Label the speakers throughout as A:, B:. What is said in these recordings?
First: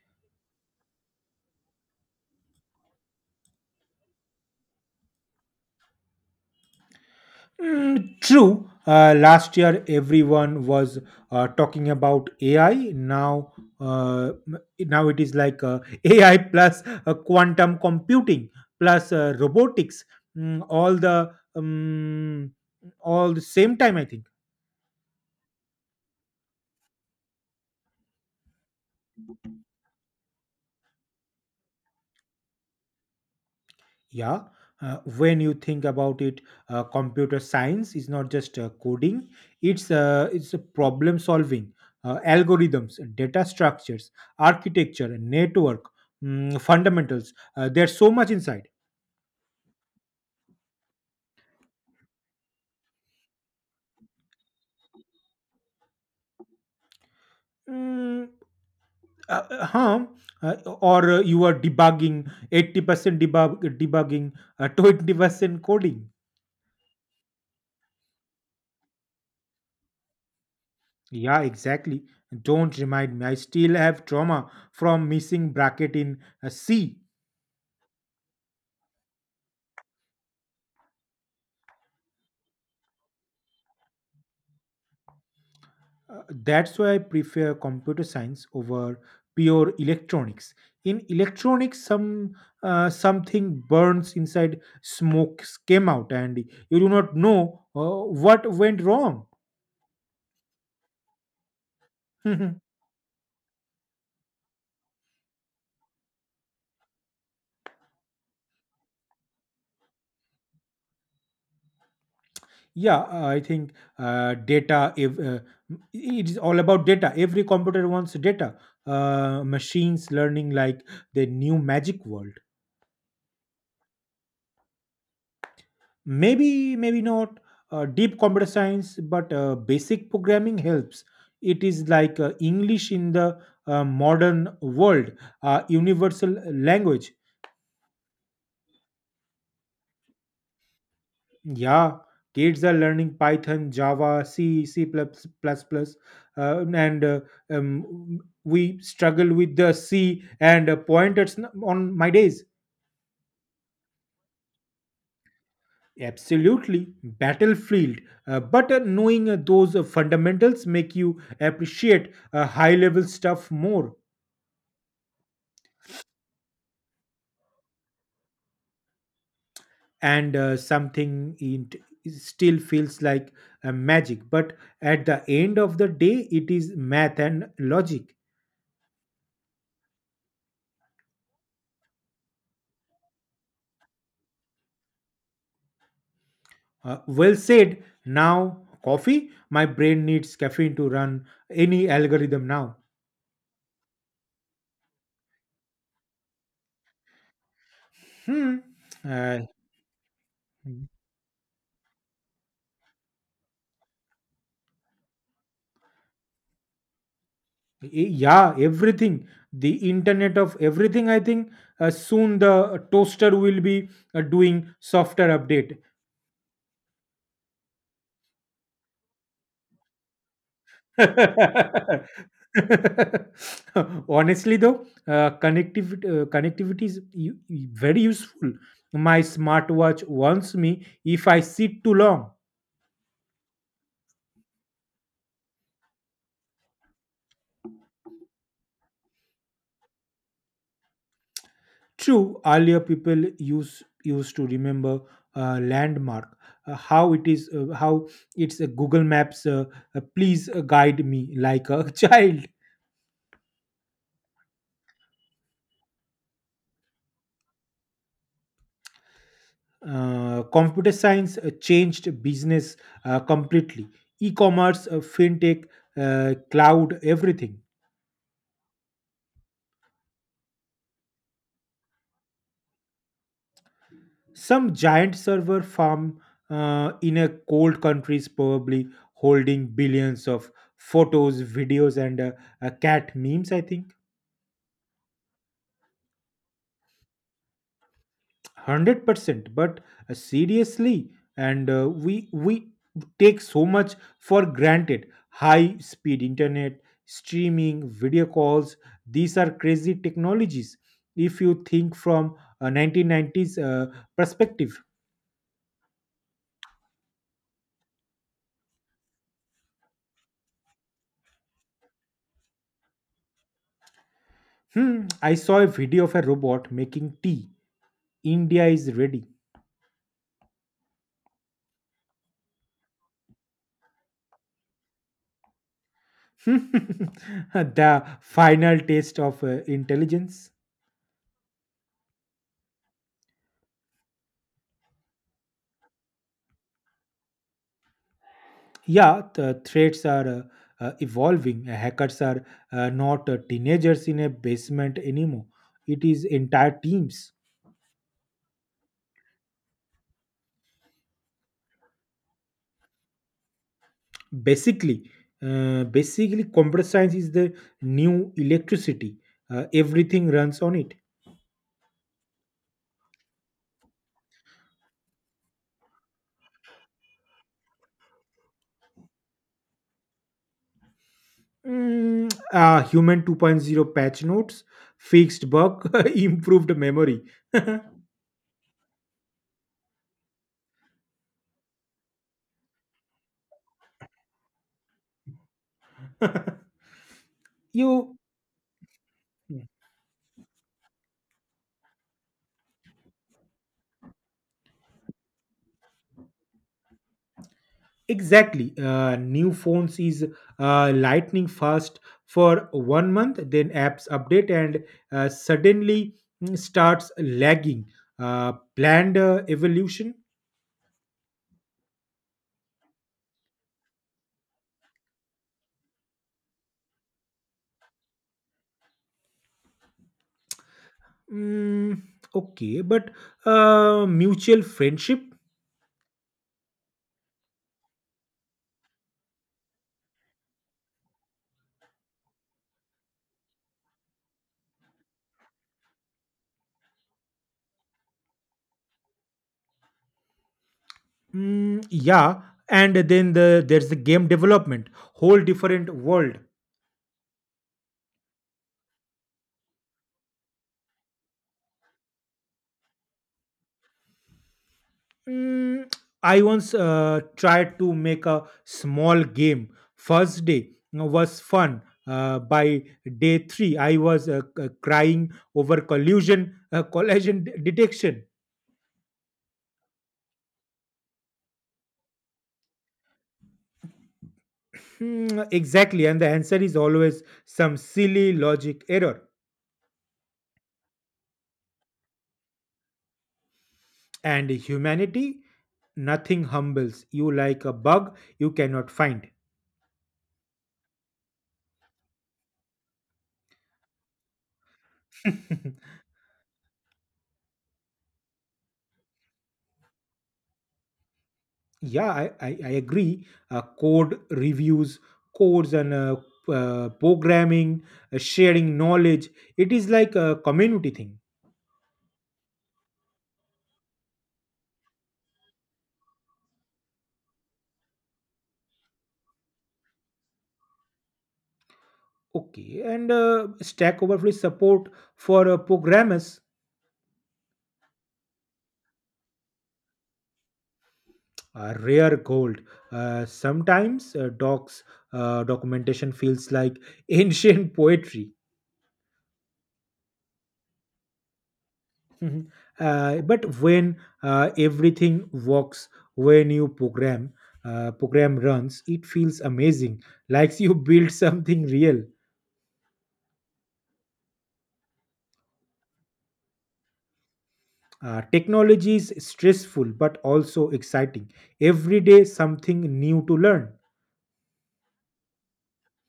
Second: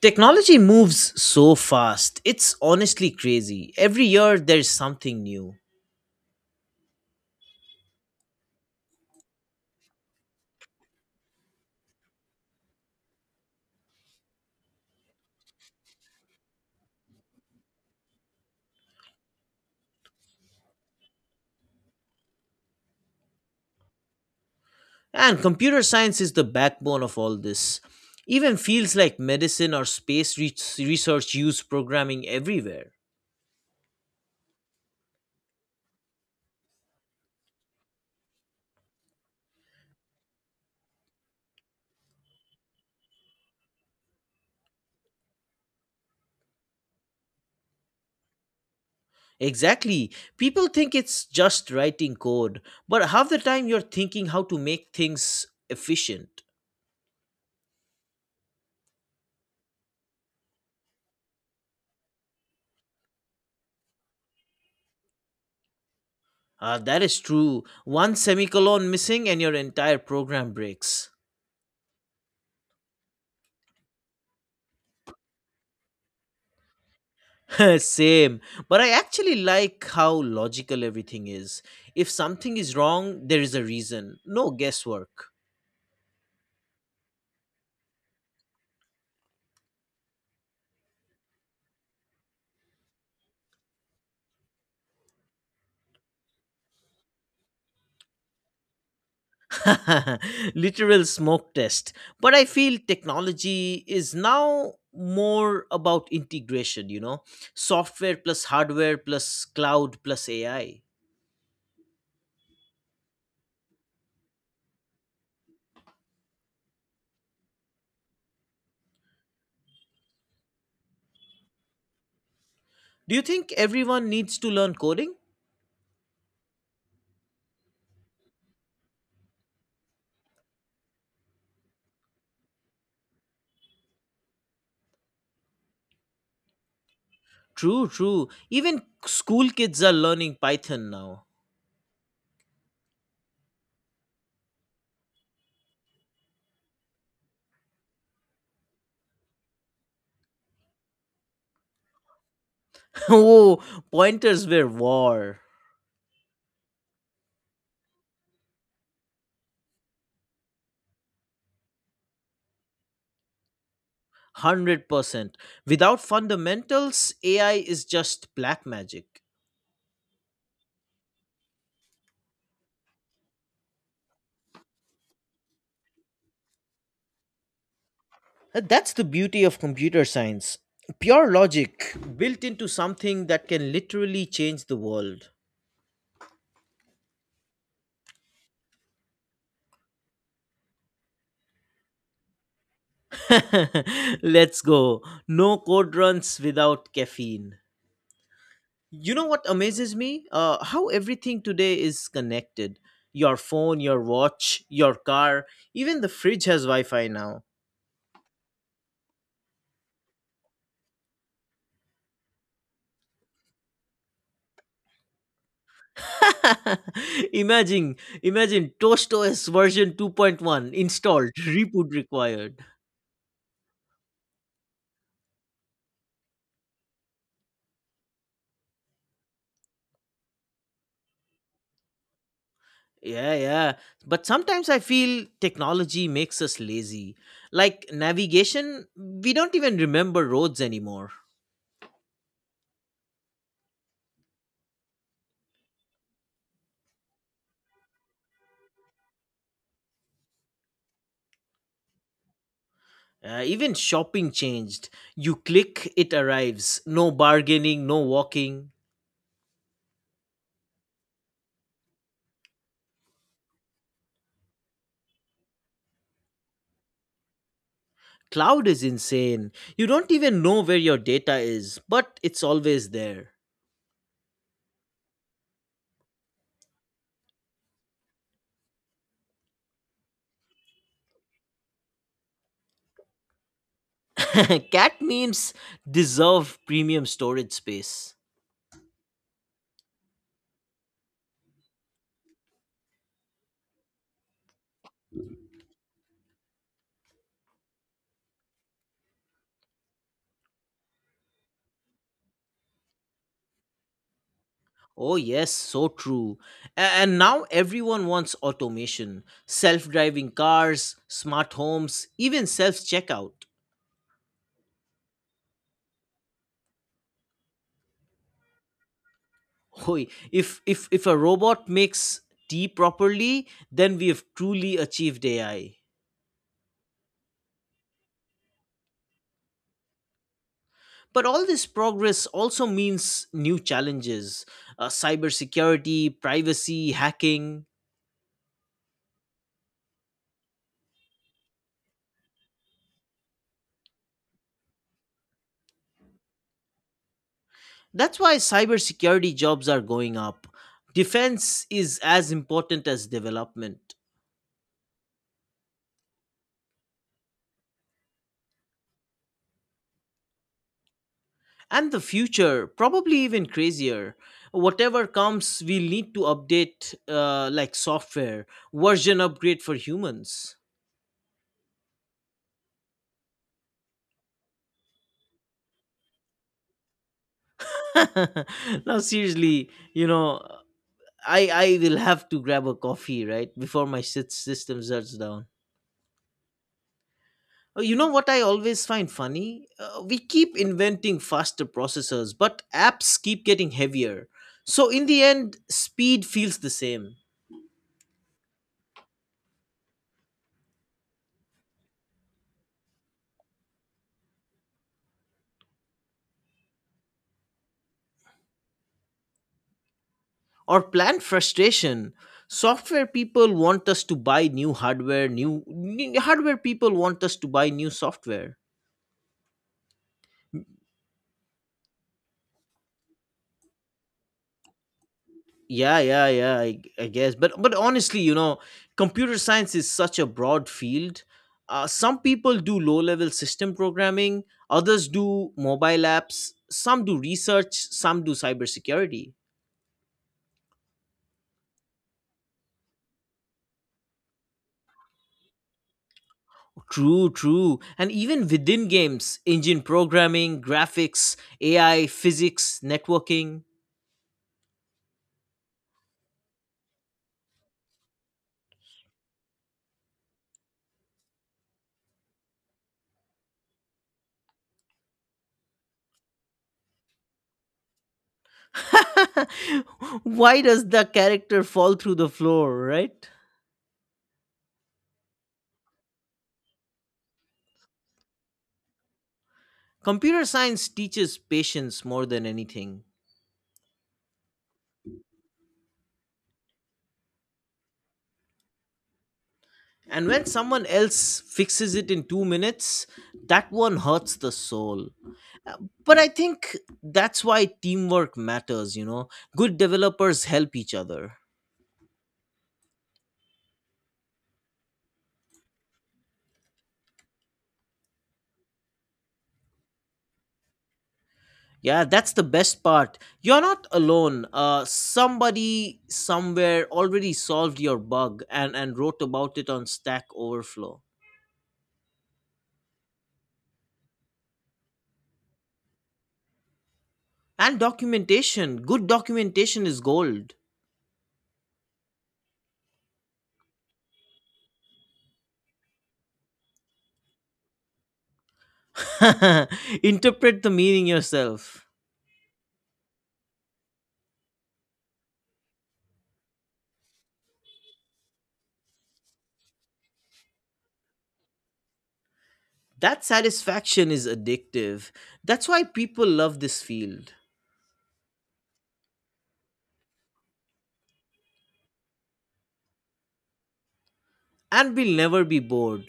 A: Technology moves so fast, it's honestly crazy. Every year there's something new.
B: True. Last year, everyone was talking about AI. Now it is like AI plus quantum computing plus robotics. Mm, all the um, all the same time, I think.
A: And computer science is the backbone of all this. Even fields like medicine or space research use programming everywhere.
B: Yeah, when you think about it, computer science is not just coding; it's a problem solving, algorithms, data structures, architecture, network, fundamentals. There's so much inside.
A: Exactly. People think it's just writing code, but half the time you're thinking how to make things efficient.
B: Mm. Huh? Uh, or you are debugging 80% debugging, 20% coding.
A: Ah, that is true. One semicolon missing and your entire program breaks.
B: Yeah, exactly. Don't remind me. I still have trauma from missing bracket in C.
A: Same. But I actually like how logical everything is. If something is wrong, there is a reason. No guesswork.
B: That's why I prefer computer science over pure electronics. In electronics, something burns inside, smoke came out, and you do not know what went wrong.
A: Literal smoke test. But I feel technology is now more about integration, you know? Software plus hardware plus cloud plus AI.
B: Yeah, I think data. If, It is all about data. Every computer wants data. Machines learning like the new magic world.
A: Do you think everyone needs to learn coding?
B: Maybe not deep computer science but basic programming helps. It is like English in the modern world, universal language.
A: True, true. Even school kids are learning Python now.
B: Yeah, kids are learning Python, Java, C, C++, plus plus plus, and we struggle with the C and pointers on my days.
A: Oh, pointers were war.
B: Absolutely, battlefield. But knowing those fundamentals make you appreciate high-level stuff more.
A: 100%. Without fundamentals, AI is just black magic.
B: And something it still feels like magic. But at the end of the day, it is math and logic.
A: And that's the beauty of computer science. Pure logic built into something that can literally change the world.
B: Well said. Now, coffee. My brain needs caffeine to run any algorithm now.
A: Let's go. No code runs without caffeine.
B: Hmm.
A: You know
B: Uh,
A: what amazes me? How everything today is connected. Your phone, your watch, your car, even the fridge has Wi Fi now.
B: yeah, everything. The internet of everything, I think. Soon the toaster will be doing software update.
A: Imagine, imagine ToastOS version 2.1 installed, reboot required.
B: Honestly though, connectivity is very useful. My smartwatch warns me if I sit too long.
A: Yeah, yeah. But sometimes I feel technology makes us lazy. Like navigation, we don't even remember roads anymore.
B: True, earlier people used to remember landmark, how it's a Google Maps. Please guide me like a child.
A: Even shopping changed. You click, it arrives. No bargaining, no walking.
B: Computer science changed business completely. E-commerce, fintech, cloud, everything.
A: Cloud is insane. You don't even know where your data is, but it's always there.
B: Some giant server farm in a cold country is probably holding billions of photos, videos, and cat memes. I think.
A: Cat memes deserve premium storage space.
B: 100% but seriously. And we take so much for granted: high speed internet, streaming, video calls, these are crazy technologies if you think from a 1990s perspective.
A: Oh, yes, so true. And now everyone wants automation, self driving cars, smart homes, even self checkout.
B: I saw a video of a robot making tea. India is ready.
A: Hoy, if a robot makes tea properly, then we have truly achieved AI.
B: The final taste of intelligence.
A: But all this progress also means new challenges, cybersecurity, privacy, hacking.
B: Yeah, the threats are evolving. Hackers are not teenagers in a basement anymore. It is entire teams.
A: That's why cybersecurity jobs are going up. Defense is as important as development.
B: Basically, basically, computer science is the new electricity. Everything runs on it.
A: And the future, probably even crazier. Whatever comes, we'll need to update like software, version upgrade for humans.
B: Human 2.0 patch notes, fixed bug, improved memory.
A: Now, seriously, you know, I will have to grab a coffee, right? Before my system shuts down. You know
B: you.
A: what I always find funny? We keep inventing faster processors, but apps keep getting heavier. So in the end, speed feels the same.
B: Exactly. New phones is lightning fast for one month, then apps update and suddenly starts lagging. Planned evolution.
A: Or planned frustration. Software people want us to buy new hardware, new hardware people want us to buy new software.
B: Mm, okay, but mutual friendship.
A: Yeah, yeah, yeah, I guess, but honestly, you know computer science is such a broad field. Some people do low level system programming, others do mobile apps, some do research, some do cybersecurity.
B: Yeah, and then there's the game development, whole different world.
A: True, true. And even within games engine programming, graphics, AI, physics, networking.
B: Mm, I once tried to make a small game. First day you was fun. By day three, I was crying over collision detection.
A: Why does the character fall through the floor, right?
B: Exactly, and the answer is always some silly logic error.
A: Computer science teaches patience more than anything.
B: And humanity, nothing humbles you like a bug you cannot find.
A: And when someone else fixes it in 2 minutes, that one hurts the soul. Uh, But I think that's why teamwork matters, you know. Good developers help each other.
B: Yeah, I agree. Code reviews, codes and programming, sharing knowledge. It is like a community thing.
A: Yeah, that's the best part. You're not alone. Somebody somewhere already solved your bug and wrote about it on Stack Overflow.
B: Okay, and Stack Overflow support for programmers.
A: And documentation. Good documentation is gold.
B: Rare gold. Sometimes docs, documentation feels like ancient poetry.
A: Interpret the meaning yourself.
B: Mhm. But when everything works, when you program, program runs, it feels amazing, like you build something real.
A: That satisfaction is addictive. That's why people love this field.
B: Technology is stressful but also exciting. Every day, something new to learn.
A: And we'll never be bored.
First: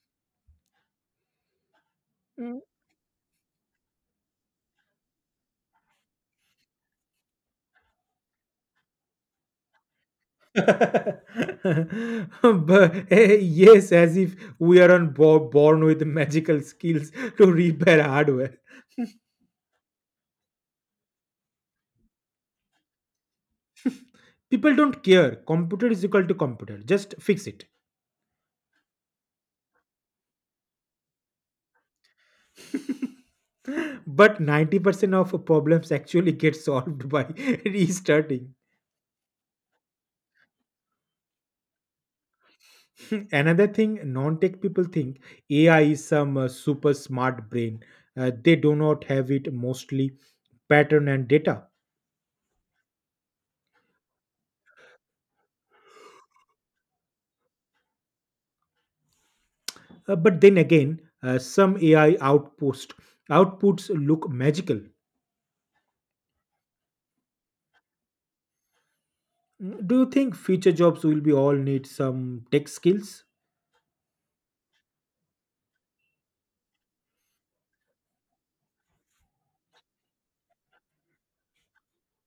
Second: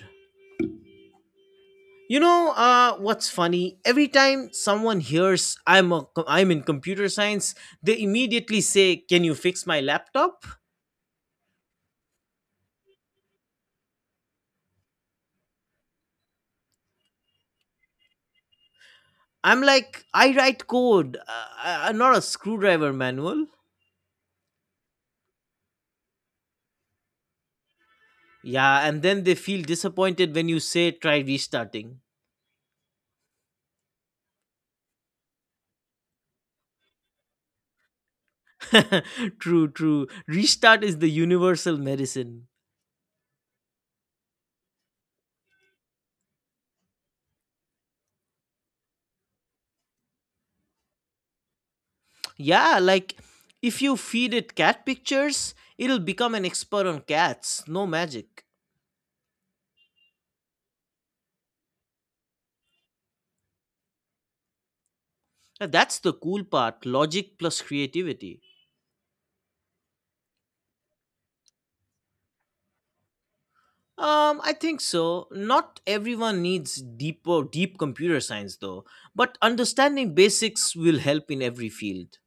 A: You know what's funny? Every time someone hears I'm in computer science, they immediately say, Can you fix my laptop?
B: But yes, as if we are born with magical skills to repair hardware.
A: I'm like, I write code, not a screwdriver manual.
B: People don't care. Computer is equal to computer. Just fix it.
A: Yeah, and then they feel disappointed when you say try restarting.
B: But 90% of problems actually get solved by restarting.
A: True, true. Restart is the universal medicine.
B: Another thing non-tech people think: AI is some super smart brain. They do not have it mostly pattern and data.
A: Yeah, like if you feed it cat pictures, it'll become an expert on cats, no magic.
B: But then again, some AI outpost outputs look magical.
A: That's the cool part, logic plus creativity.
B: Do you think future jobs will be all need some tech skills?
A: I think so. Not everyone needs deep or deep computer science though, but understanding basics will help in every field.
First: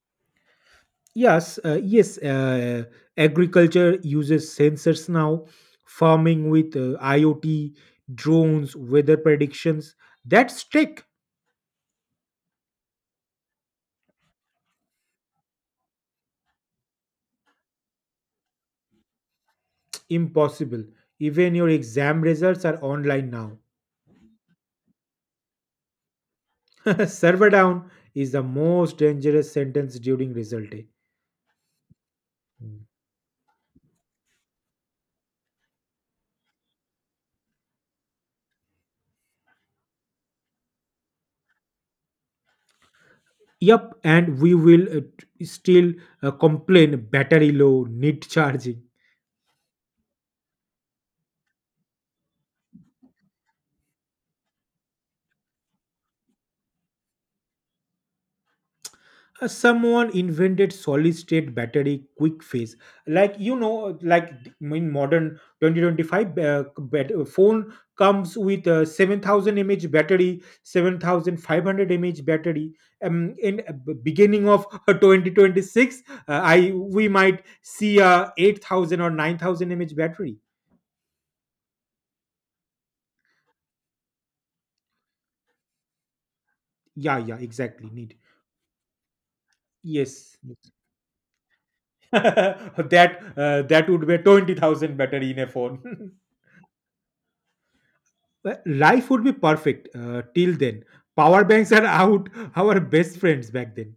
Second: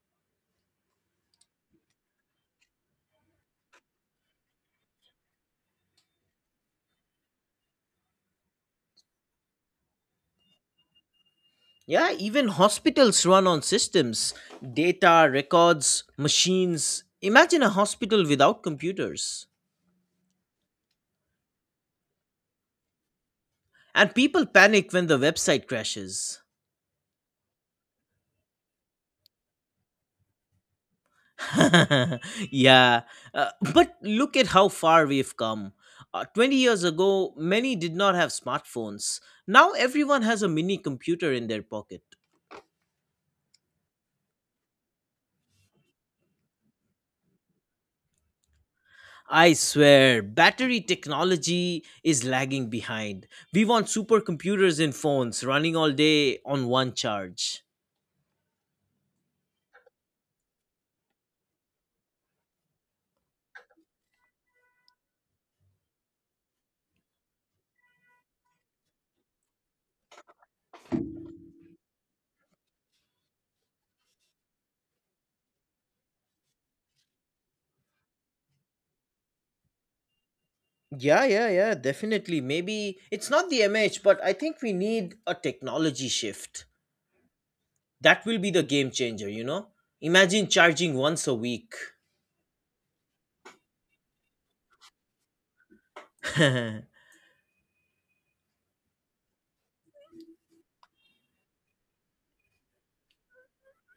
B: Yes. Agriculture uses sensors now, farming with IoT, drones, weather predictions. That's tech.
A: Yeah, even hospitals run on systems, data, records, machines. Imagine a hospital without computers.
B: Impossible. Even your exam results are online now.
A: And people panic when the website crashes.
B: Server down is the most dangerous sentence during result day. Mm.
A: Yeah, but look at how far we've come. 20 years ago, many did not have smartphones. Now everyone has a mini computer in their pocket.
B: Yup, and we will still complain battery low, need charging.
A: I swear, battery technology is lagging behind. We want supercomputers in phones running all day on one charge.
B: Someone invented solid state battery quick phase, like like in modern 2025, phone comes with a 7,000 mAh battery, 7,500 mAh battery, in beginning of 2026, I we might see a 8,000 or 9,000 mAh battery.
A: Yeah, yeah, yeah, definitely. Maybe it's not the MH, but I think we need a technology shift.
B: Yeah, yeah, exactly, need.
A: That will be the game changer, you know?
B: Yes.
A: Imagine charging once a week.
B: that that would be 20,000 battery in a phone. Life would be perfect till then. Power banks are out, our best friends back then.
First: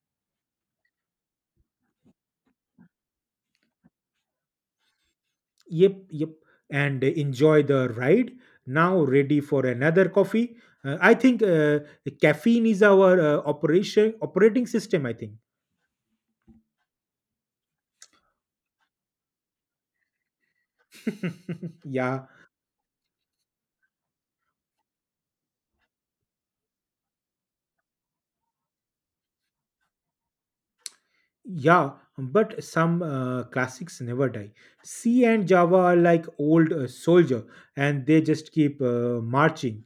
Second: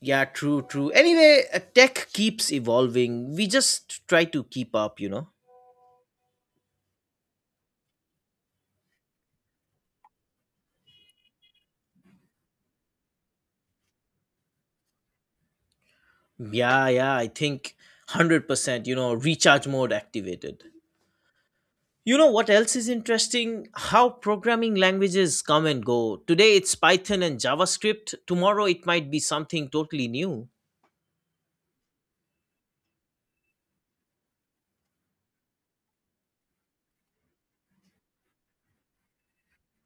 A: Yeah, true, true. Anyway, tech keeps evolving. We just try to keep up, you know.
B: Yep, yep. And enjoy the ride. Now, ready for another coffee. I think caffeine is our operation operating system. I think.
A: Yeah, yeah, I think 100%, you know, recharge mode activated. You
B: Yeah,
A: know what else is interesting? How programming languages come and go. Today it's Python and JavaScript. Tomorrow it might be something totally new.
B: yeah. But some classics never die. C and Java are like old soldier, and they just keep marching.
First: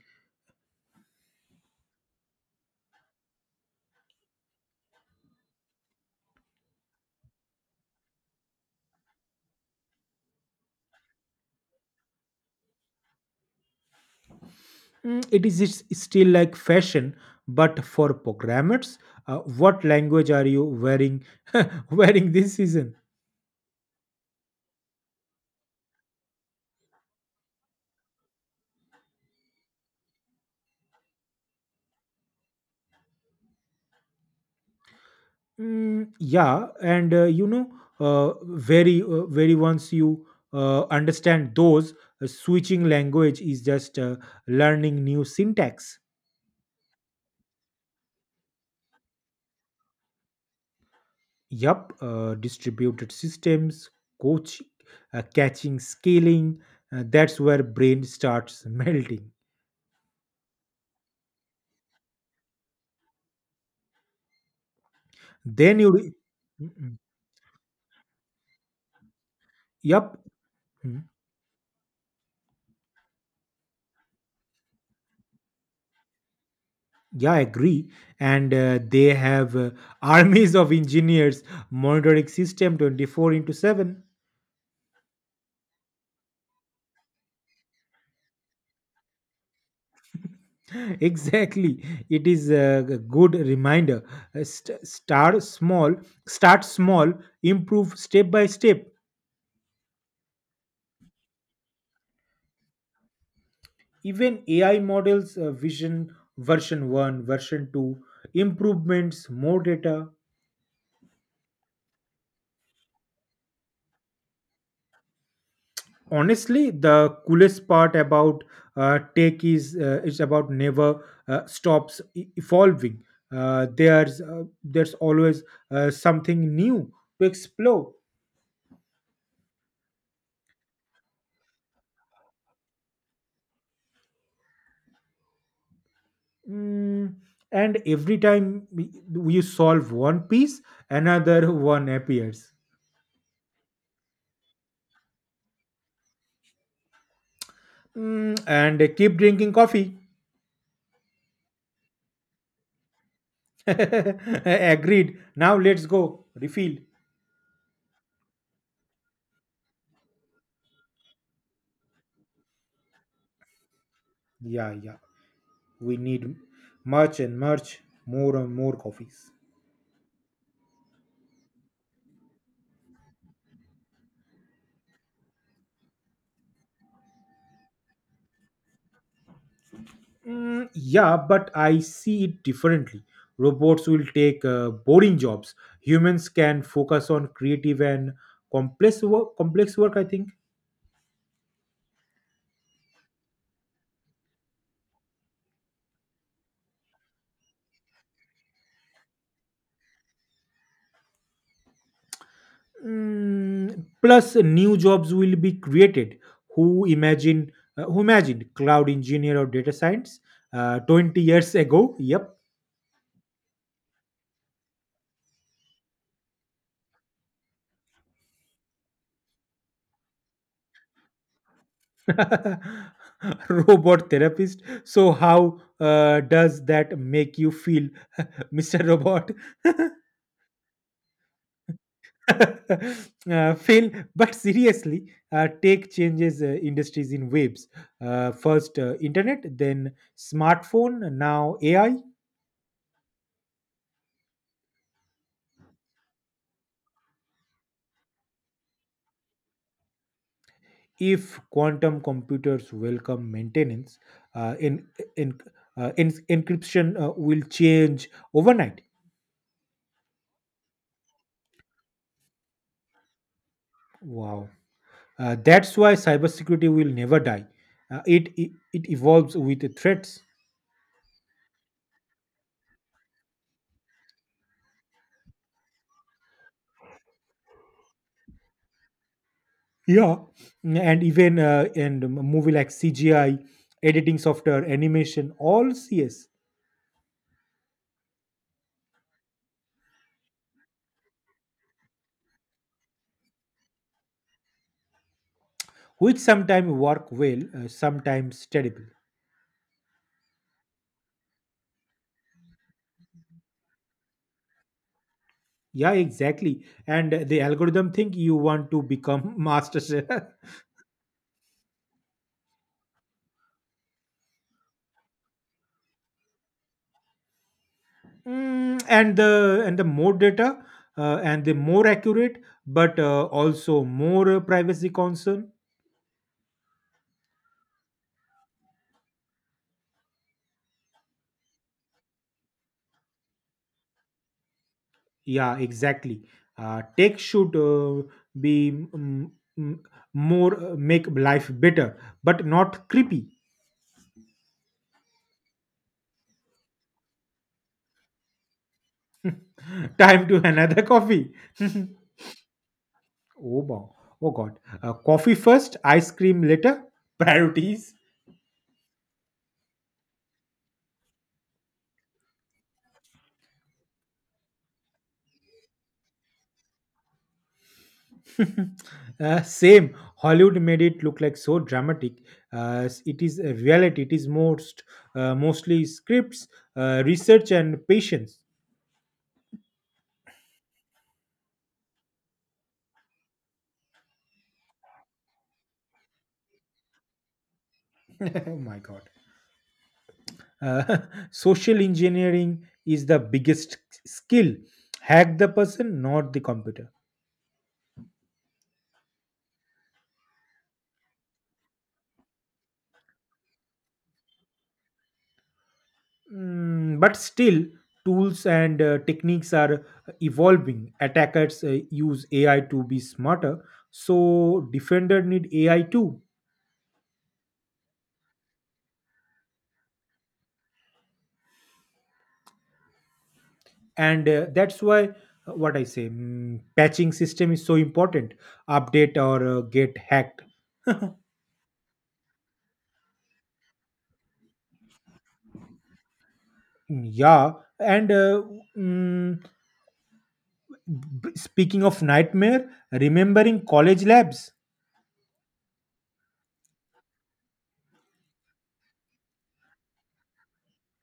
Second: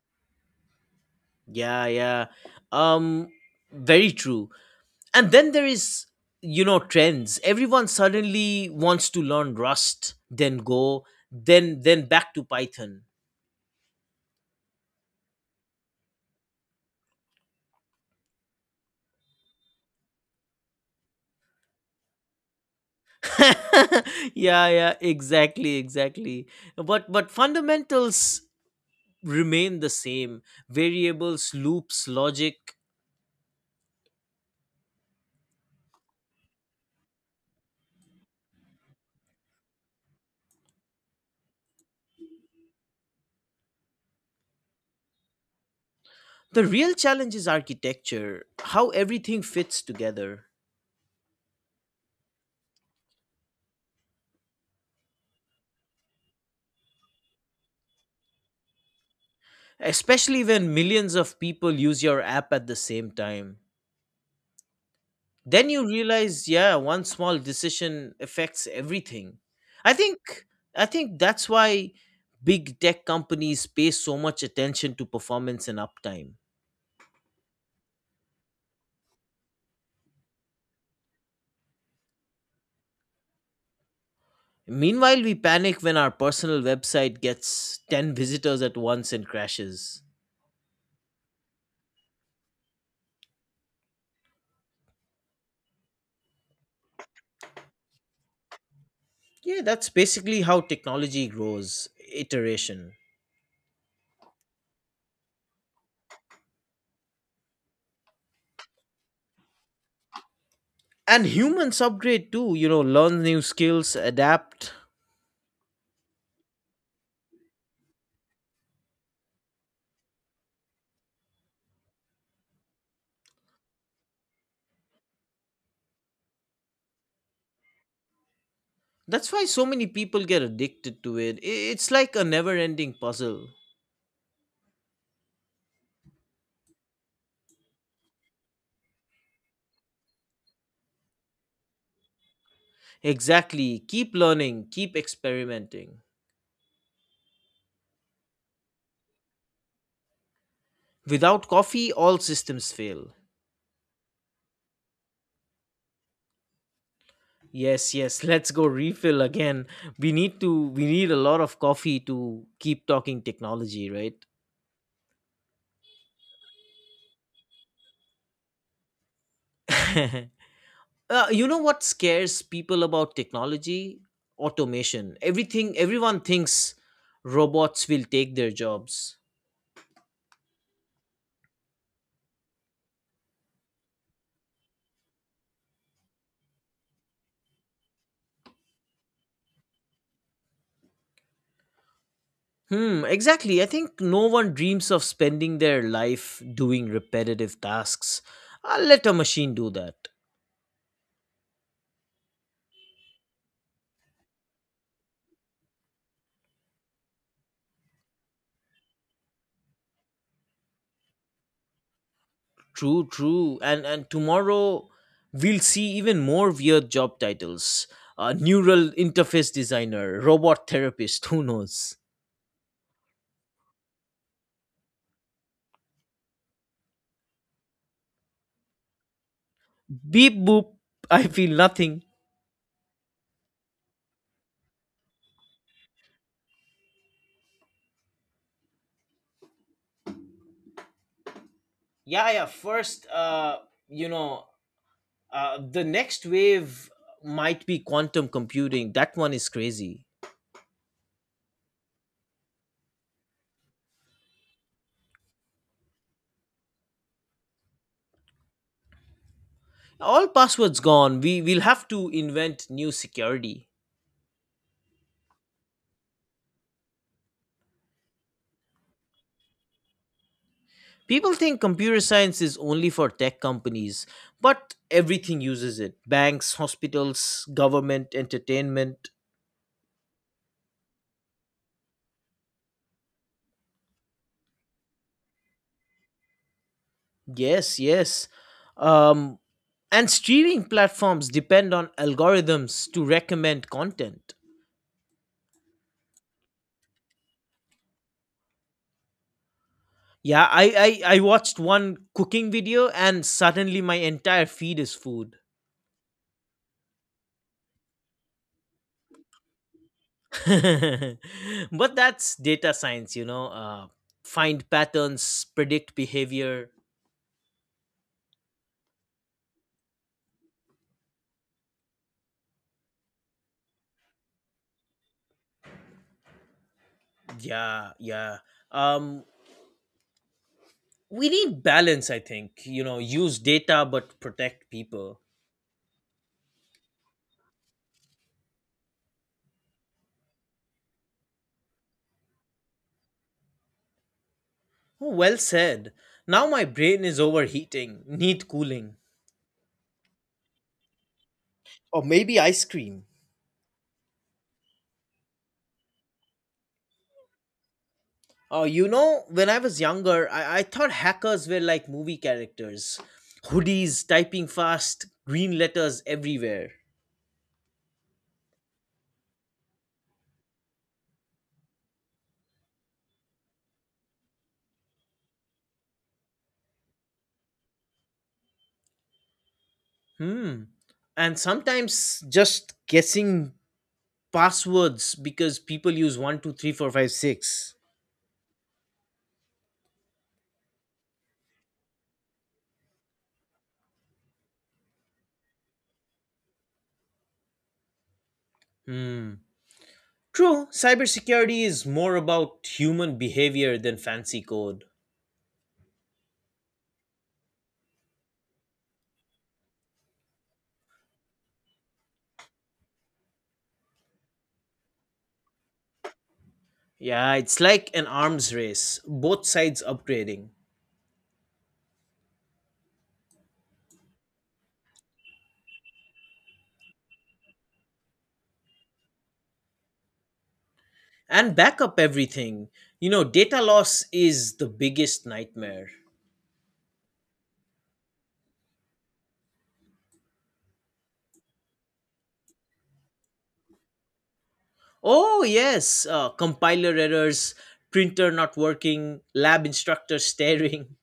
A: Yeah, yeah. Um Very true. And then there is you know trends. Everyone suddenly wants to learn Rust, then Go, then back to Python.
B: It is still like fashion but for programmers, what language are you wearing wearing this season?
A: Yeah, yeah, exactly, exactly, but fundamentals remain the same, variables, loops, logic.
B: Yeah, and uh, very once you understand those, switching language is just learning new syntax.
A: The real challenge is architecture, how everything fits together,
B: Yup, distributed systems coach, catching scaling, that's where brain starts melting.
A: especially when millions of people use your app at the same time. Then
B: Then
A: you
B: you re-
A: realize,
B: Mm,
A: yeah,
B: mm.
A: one small decision affects everything. i
B: Yup.
A: think i
B: Mm-hmm.
A: think that's why big tech companies pay so much attention to performance and uptime.
B: Yeah, I agree. And they have armies of engineers monitoring system 24 into 7.
A: Meanwhile, we panic when our personal website gets 10 visitors at once and crashes.
B: Exactly. It is a good reminder. Start small, start small, improve step by step.
A: Yeah, that's basically how technology grows, iteration.
B: Even AI models, vision version 1, version 2, improvements, more data.
A: And humans upgrade too, you know learn new skills, adapt.
B: Honestly, the coolest part about tech is it's about never stops evolving. There's always something new to explore.
A: That's why so many people get addicted to it. It's like a never ending puzzle.
B: Mm, and every time we- you solve one piece, another one appears.
A: Exactly. Keep learning, keep experimenting.
B: And keep drinking coffee.
A: Without coffee, all systems fail.
B: Agreed. Now let's go refill.
A: Yes, yes, let's go refill again. We need a lot of coffee to keep talking technology, right?
B: Yeah, yeah, we need much and much, more and more coffees.
A: You know what scares people about technology? Automation. Everything Everyone thinks robots will take their jobs.
B: Yeah, but I see it differently. Robots will take boring jobs. Humans can focus on creative and complex work. Complex work, I think.
A: Hmm, exactly. I think no one dreams of spending their life doing repetitive tasks. I'll let a machine do that.
B: Plus, new jobs will be created. Who imagine? Who imagined cloud engineer or data science 20 years ago? Yep.
A: True, true. And tomorrow we'll see even more weird job titles. Neural interface designer, robot therapist, who knows?
B: Robot therapist. So, how does that make you feel, Mr. Robot?
A: Beep boop, I feel nothing.
B: Fail. But seriously, tech changes industries in waves. First internet, then smartphone, now AI.
A: Yeah, yeah. First, you know, the next wave might be quantum computing. That one is crazy.
B: If quantum computers welcome maintenance, uh, in, in encryption will change overnight.
A: All passwords gone. We will have to invent new security.
B: Wow. That's why cybersecurity will never die. Uh, it, it it evolves with threats.
A: People think computer science is only for tech companies, but everything uses it, banks, hospitals, government, entertainment.
B: Yeah, and even and a movie like CGI, editing software, animation, all CS,
A: Yes, yes. Um, and streaming platforms depend on algorithms to recommend content.
B: which sometimes work well, sometimes terrible.
A: Yeah, I watched one cooking video and suddenly my entire feed is food.
B: Yeah, exactly. And the algorithm think you want to become master chef.
A: But that's data science. You know. Find patterns, predict behavior.
B: And the more data, and the more accurate, but also more privacy concern.
A: Yeah, yeah. Um, we need balance, I think, you know use data but protect people.
B: Yeah, exactly. Tech should be mm, more, make life better, but not creepy.
A: Oh, well said. Now my brain is overheating. Need cooling.
B: Time to another coffee.
A: Or maybe ice cream.
B: Oh, wow. Oh God. Coffee first, ice cream later. Priorities.
A: Oh, you know when I was younger, I thought hackers were like movie characters, hoodies typing fast, green letters everywhere.
B: Same. Hollywood made it look like so dramatic. It is a reality. It is mostly scripts, research, and patience.
A: Hmm, and sometimes just guessing passwords because people use 123456.
B: Oh my God. uh, social engineering is the biggest skill. Hack the person, not the computer.
A: Hmm. True, cybersecurity is more about human behavior than fancy code.
B: Mm, but still tools and techniques are evolving. Attackers use AI to be smarter, so defender need AI too.
A: Yeah, it's like an arms race, both sides upgrading.
B: And that's why what I say, patching system is so important. Update or get hacked.
A: And backup everything. You know, data loss is the biggest nightmare.
B: Mm, yeah. And mm, speaking of nightmare, remembering college labs.
A: Oh, yes, compiler errors, printer not working, lab instructor staring.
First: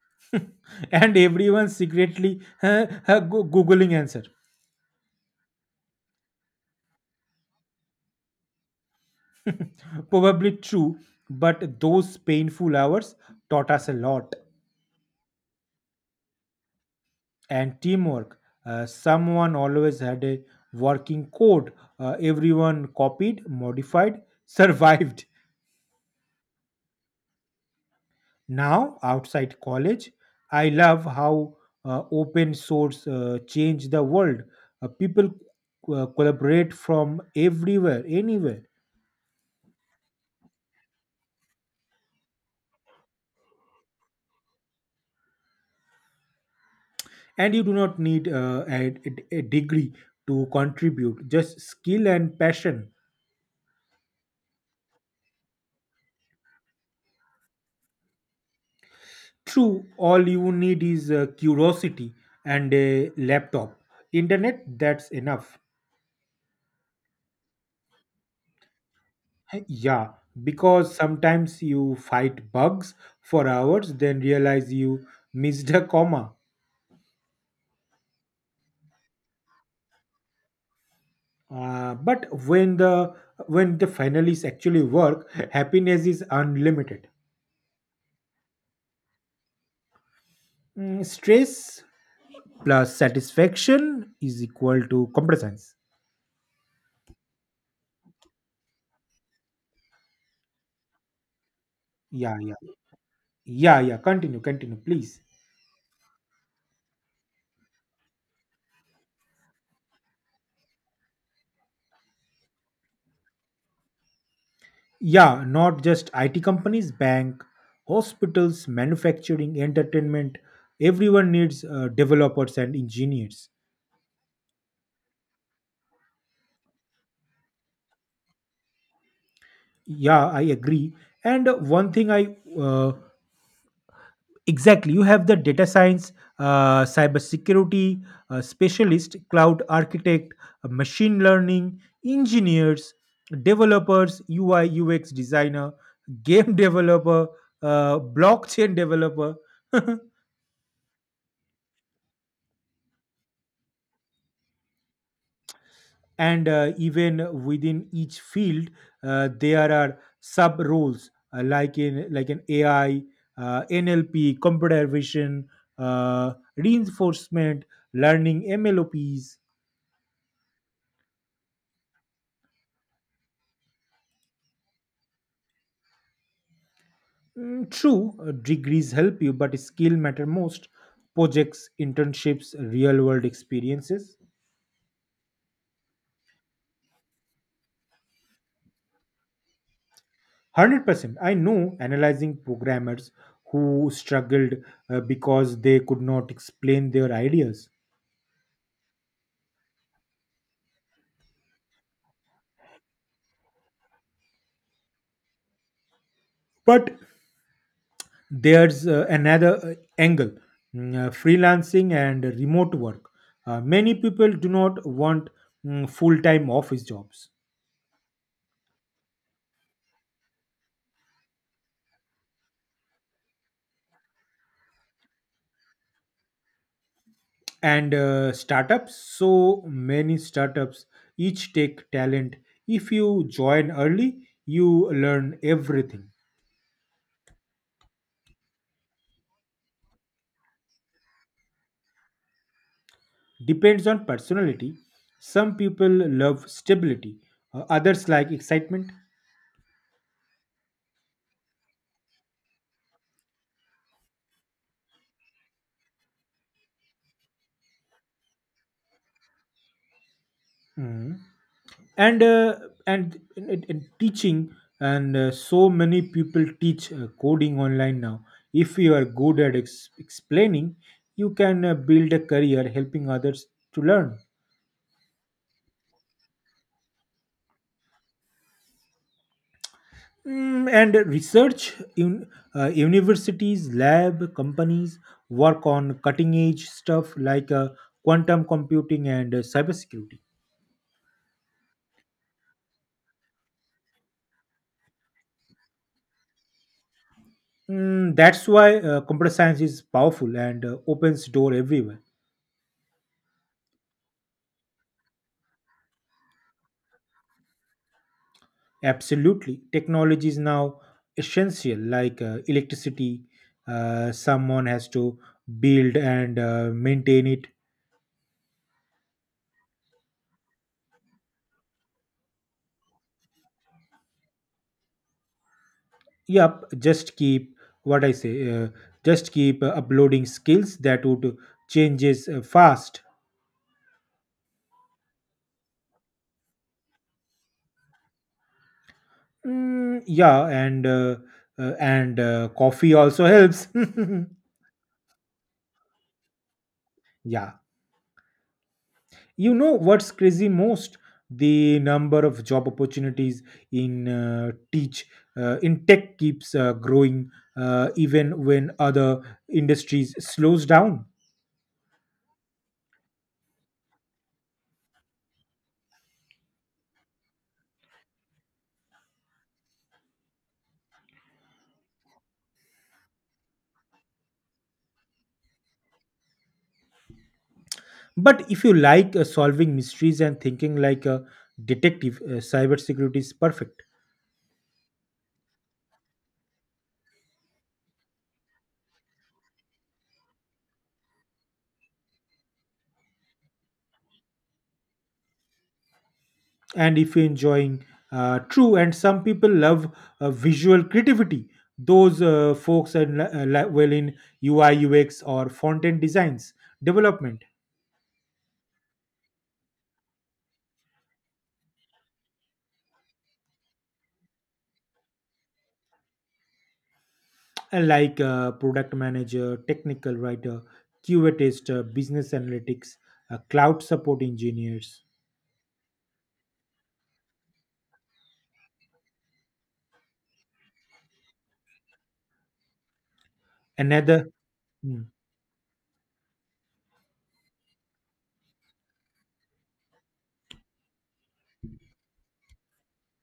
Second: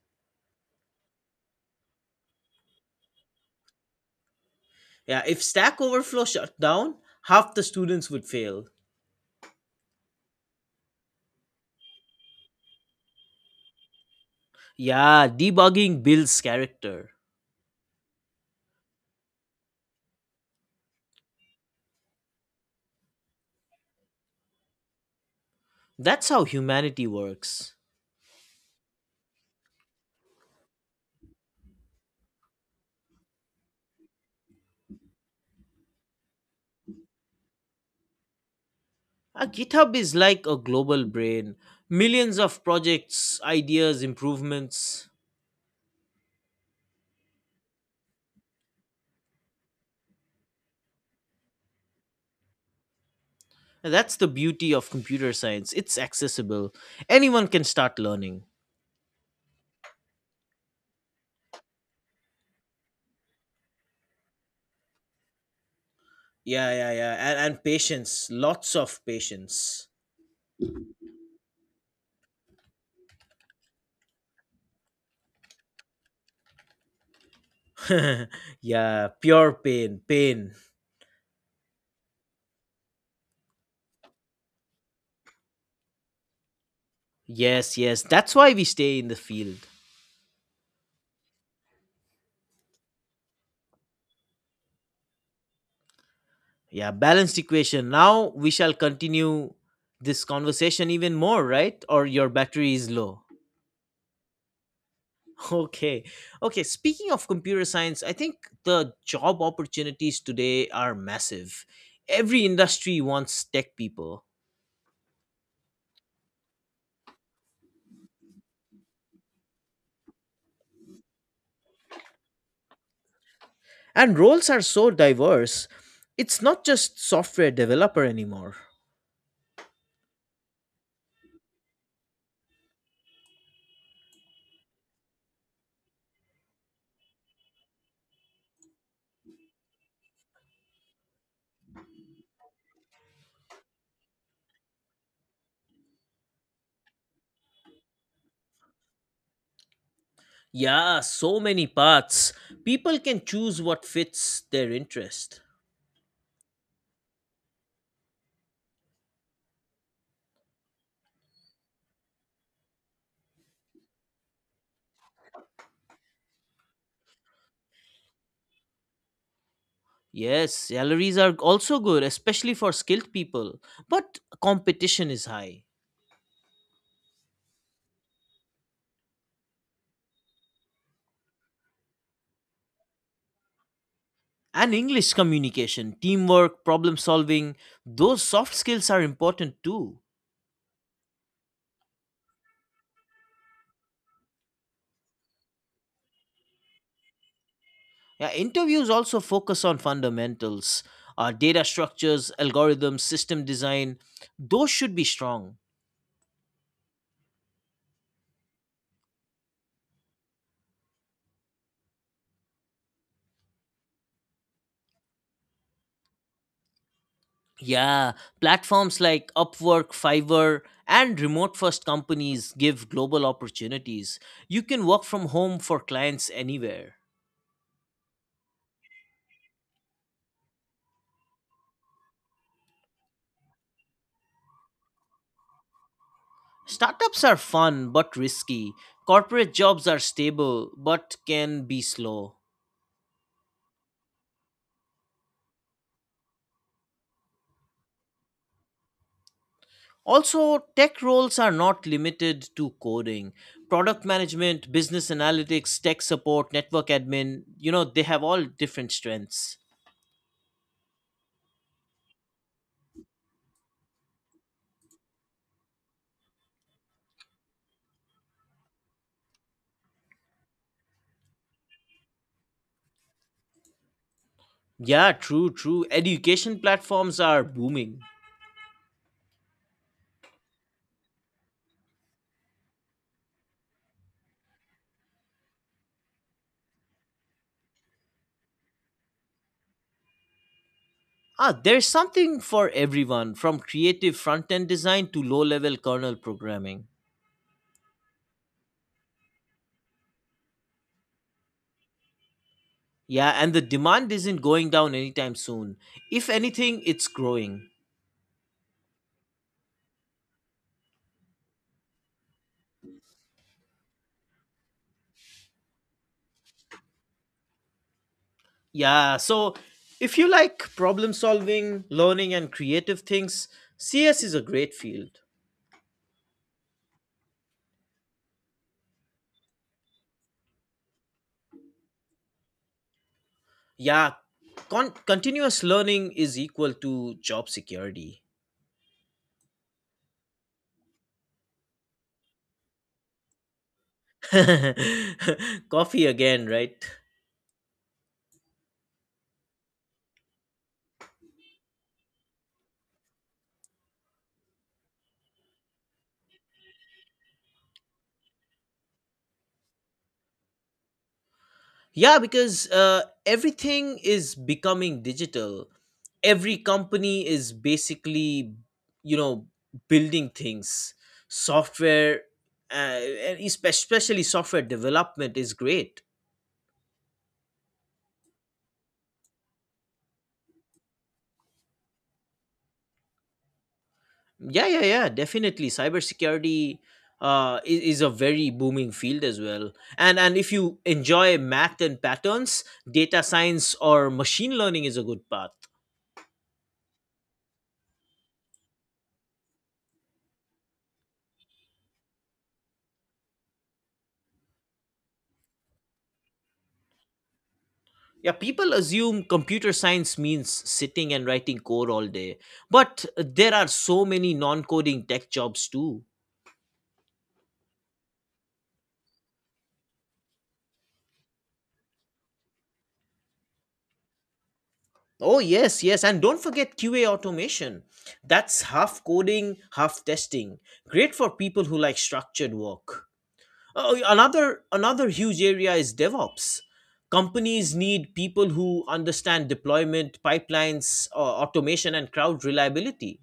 B: And everyone secretly googling answer.
A: Yeah, if Stack Overflow shut down, half the students would fail.
B: Probably true, but those painful hours taught us a lot.
A: Yeah, debugging builds character.
B: And teamwork. Someone always had a working code. Everyone copied, modified, survived.
A: That's how humanity works.
B: Now, outside college, I love how open source changed the world. People collaborate from everywhere, anywhere.
A: GitHub is like a global brain. Millions of projects, ideas, improvements.
B: And you do not need a degree to contribute. Just skill and passion.
A: And that's the beauty of computer science. It's accessible. Anyone can start learning.
B: True, all you need is curiosity and a laptop, internet. That's enough.
A: Yeah, yeah, yeah. And patience, lots of
B: Hey,
A: patience.
B: yeah, because sometimes you fight bugs for hours then realize you missed a comma.
A: Yeah, pure pain, pain.
B: But when the finalists actually work, happiness is unlimited.
A: Yes, yes. That's why we stay in the field.
B: Mm, stress plus satisfaction is equal to competence.
A: Yeah, balanced equation. Now we shall continue this conversation even more, right? Or your
B: Yeah, yeah.
A: battery is low.
B: Yeah, yeah. Continue, continue, please.
A: Okay. Okay. Speaking of computer science, I think the job opportunities today are massive. Every industry wants tech people,
B: Yeah, not just IT companies, bank, hospitals, manufacturing, entertainment. Everyone needs developers and engineers.
A: and roles are so diverse. It's not just software developer anymore.
B: Yeah, I agree. And one thing I, exactly. You have the data science, cybersecurity specialist, cloud architect, machine learning, engineers, developers, UI, UX designer, game developer, blockchain developer.
A: Yeah, so many paths. People can choose what fits their interest.
B: And even within each field, there are sub roles like in like an AI, NLP, computer vision, reinforcement learning, MLOPs.
A: Yes, salaries are also good, especially for skilled people, but competition is high.
B: True, degrees help you, but skill matter most. Projects, internships, real world experiences.
A: And English communication, teamwork, problem solving, those soft skills are important too.
B: 100%. I know analyzing programmers who struggled because they could not explain their ideas.
A: Yeah, interviews also focus on fundamentals, data structures, algorithms, system design. Those should be strong.
B: But there's another angle, freelancing and remote work. Many people do not want full time office jobs.
A: Yeah, platforms like Upwork, Fiverr, and remote first companies give global opportunities. You can work from home for clients anywhere.
B: And startups, so many startups, each take talent. If you join early, you learn everything.
A: Startups are fun but risky. Corporate jobs are stable but can be slow.
B: Depends on personality. Some people love stability, others like excitement.
A: Also, tech roles are not limited to coding. Product management, business analytics, tech support, network admin, you know, they have all different strengths.
B: Mhm. and uh, and teaching. And so many people teach coding online now. If you are good at explaining, you can build a career helping others to learn.
A: Yeah, true, true. Education platforms are booming.
B: Mm, and research in universities, lab, companies work on cutting edge stuff like quantum computing and cybersecurity.
A: Ah, there's something for everyone from creative front end design to low level kernel programming.
B: Mm, that's why computer science is powerful and opens door everywhere.
A: Yeah, and the demand isn't going down anytime soon. If anything, it's growing.
B: Absolutely, technology is now essential, like electricity. Someone has to build and maintain it.
A: Yeah, so if you like problem solving, learning, and creative things, CS is a great field.
B: Yup, just keep what I say. Just keep uploading skills that would changes fast.
A: Yeah, continuous learning is equal to job security.
B: Mm, yeah, and coffee also helps.
A: Coffee again, right?
B: Yeah, you know what's crazy. Most the number of job opportunities in uh, teach in tech keeps growing even when other industries slows down.
A: Yeah, because everything is becoming digital. Every company is basically you know, building things. Software, uh, and especially software development, is great.
B: But if you like solving mysteries and thinking like a detective, cybersecurity is perfect.
A: Yeah, yeah, yeah, definitely. Cybersecurity is a very booming field as well. And if you enjoy math and patterns, data science or machine learning is a good path.
B: And if you're enjoying true, and some people love visual creativity, those folks are well in UI, UX, or front end designs development,
A: Yeah, people assume computer science means sitting and writing code all day, but there are so many non-coding tech jobs too.
B: and like product manager, technical writer, QA tester, business analytics, cloud support engineers.
A: Oh, yes, yes. And don't forget QA automation. That's half coding, half testing. Great for people who like structured work. Oh,
B: Another.
A: another
B: Hmm.
A: another huge area is DevOps. Companies need people who understand deployment, pipelines, automation, and crowd reliability.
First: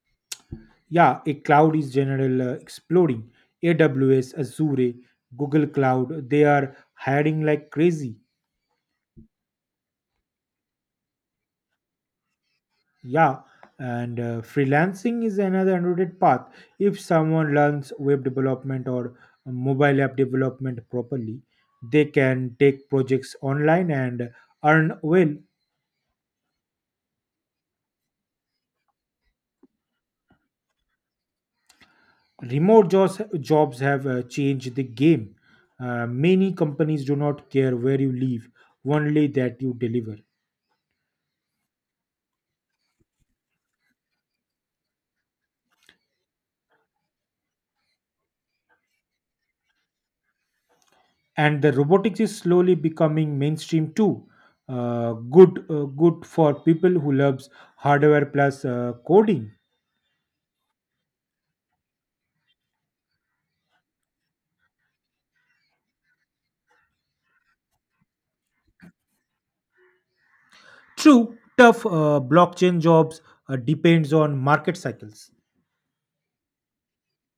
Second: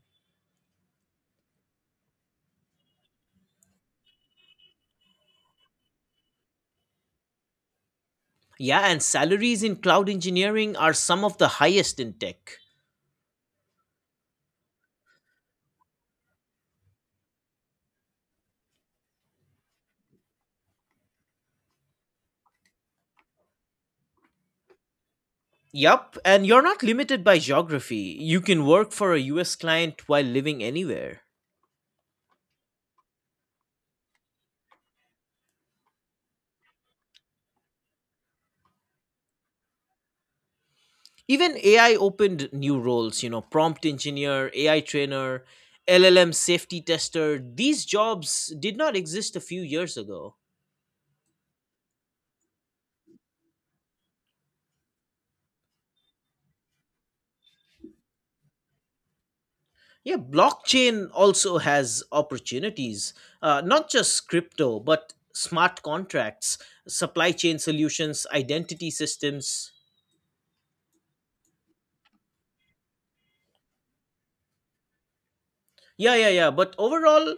B: Yeah, a cloud is general exploding. AWS, Azure, Google Cloud, they are hiring like crazy.
A: Yeah, and salaries in cloud engineering are some of the highest in tech.
B: Yeah, and freelancing is another underrated path. If someone learns web development or mobile app development properly, they can take projects online and earn well.
A: Yup, and you're not limited by geography. You can work for a US client while living anywhere.
B: Remote jobs have changed the game. Many companies do not care where you live, only that you deliver.
A: Even AI opened new roles, you know, prompt engineer, AI trainer, LLM safety tester. These jobs did not exist a few years ago.
B: And the robotics is slowly becoming mainstream too. Good for people who loves hardware plus coding.
A: Yeah, blockchain also has opportunities, not just crypto, but smart contracts, supply chain solutions, identity systems.
B: True, tough blockchain jobs depends on market cycles.
A: Yeah, yeah, yeah. But overall,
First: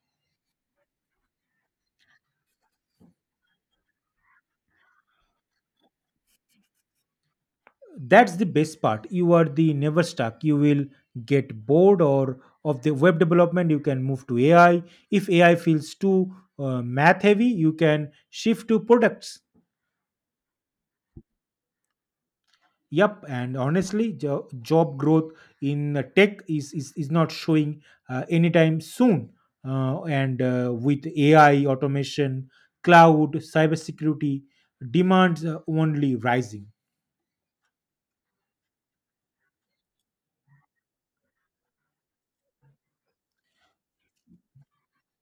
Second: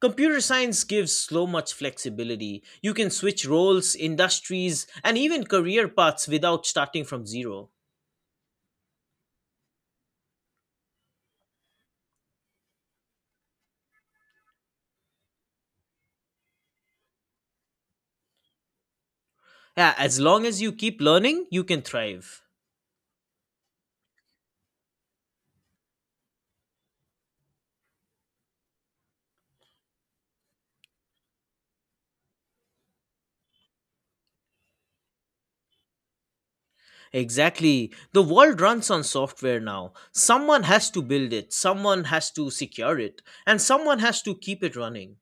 A: computer science gives so much flexibility. You can switch roles, industries, and even career paths without starting from zero.
B: That's the best part. You are the never stuck. You will get bored or of the web development, you can move to AI. If AI feels too math heavy, you can shift to products.
A: Yeah, as long as you keep learning, you can thrive.
B: Yep, and honestly, job growth in tech is not showing anytime soon. And with AI, automation, cloud, cybersecurity, demands are only rising.
A: Exactly. The world runs on software now. Someone has to build it, someone has to secure it, and someone has to keep it running.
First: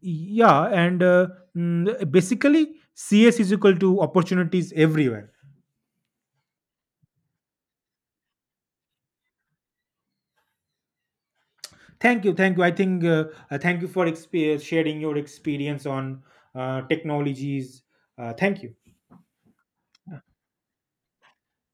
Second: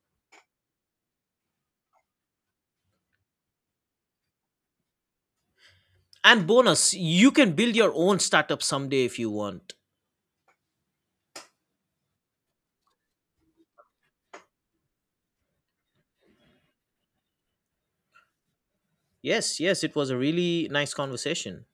B: Yeah, and basically, CS is equal to opportunities everywhere.
A: And bonus, you can build your own startup someday if you want.
B: Thank you, thank you. I think thank you for sharing your experience on technologies. Thank you.
A: Yes, yes, it was a really nice conversation.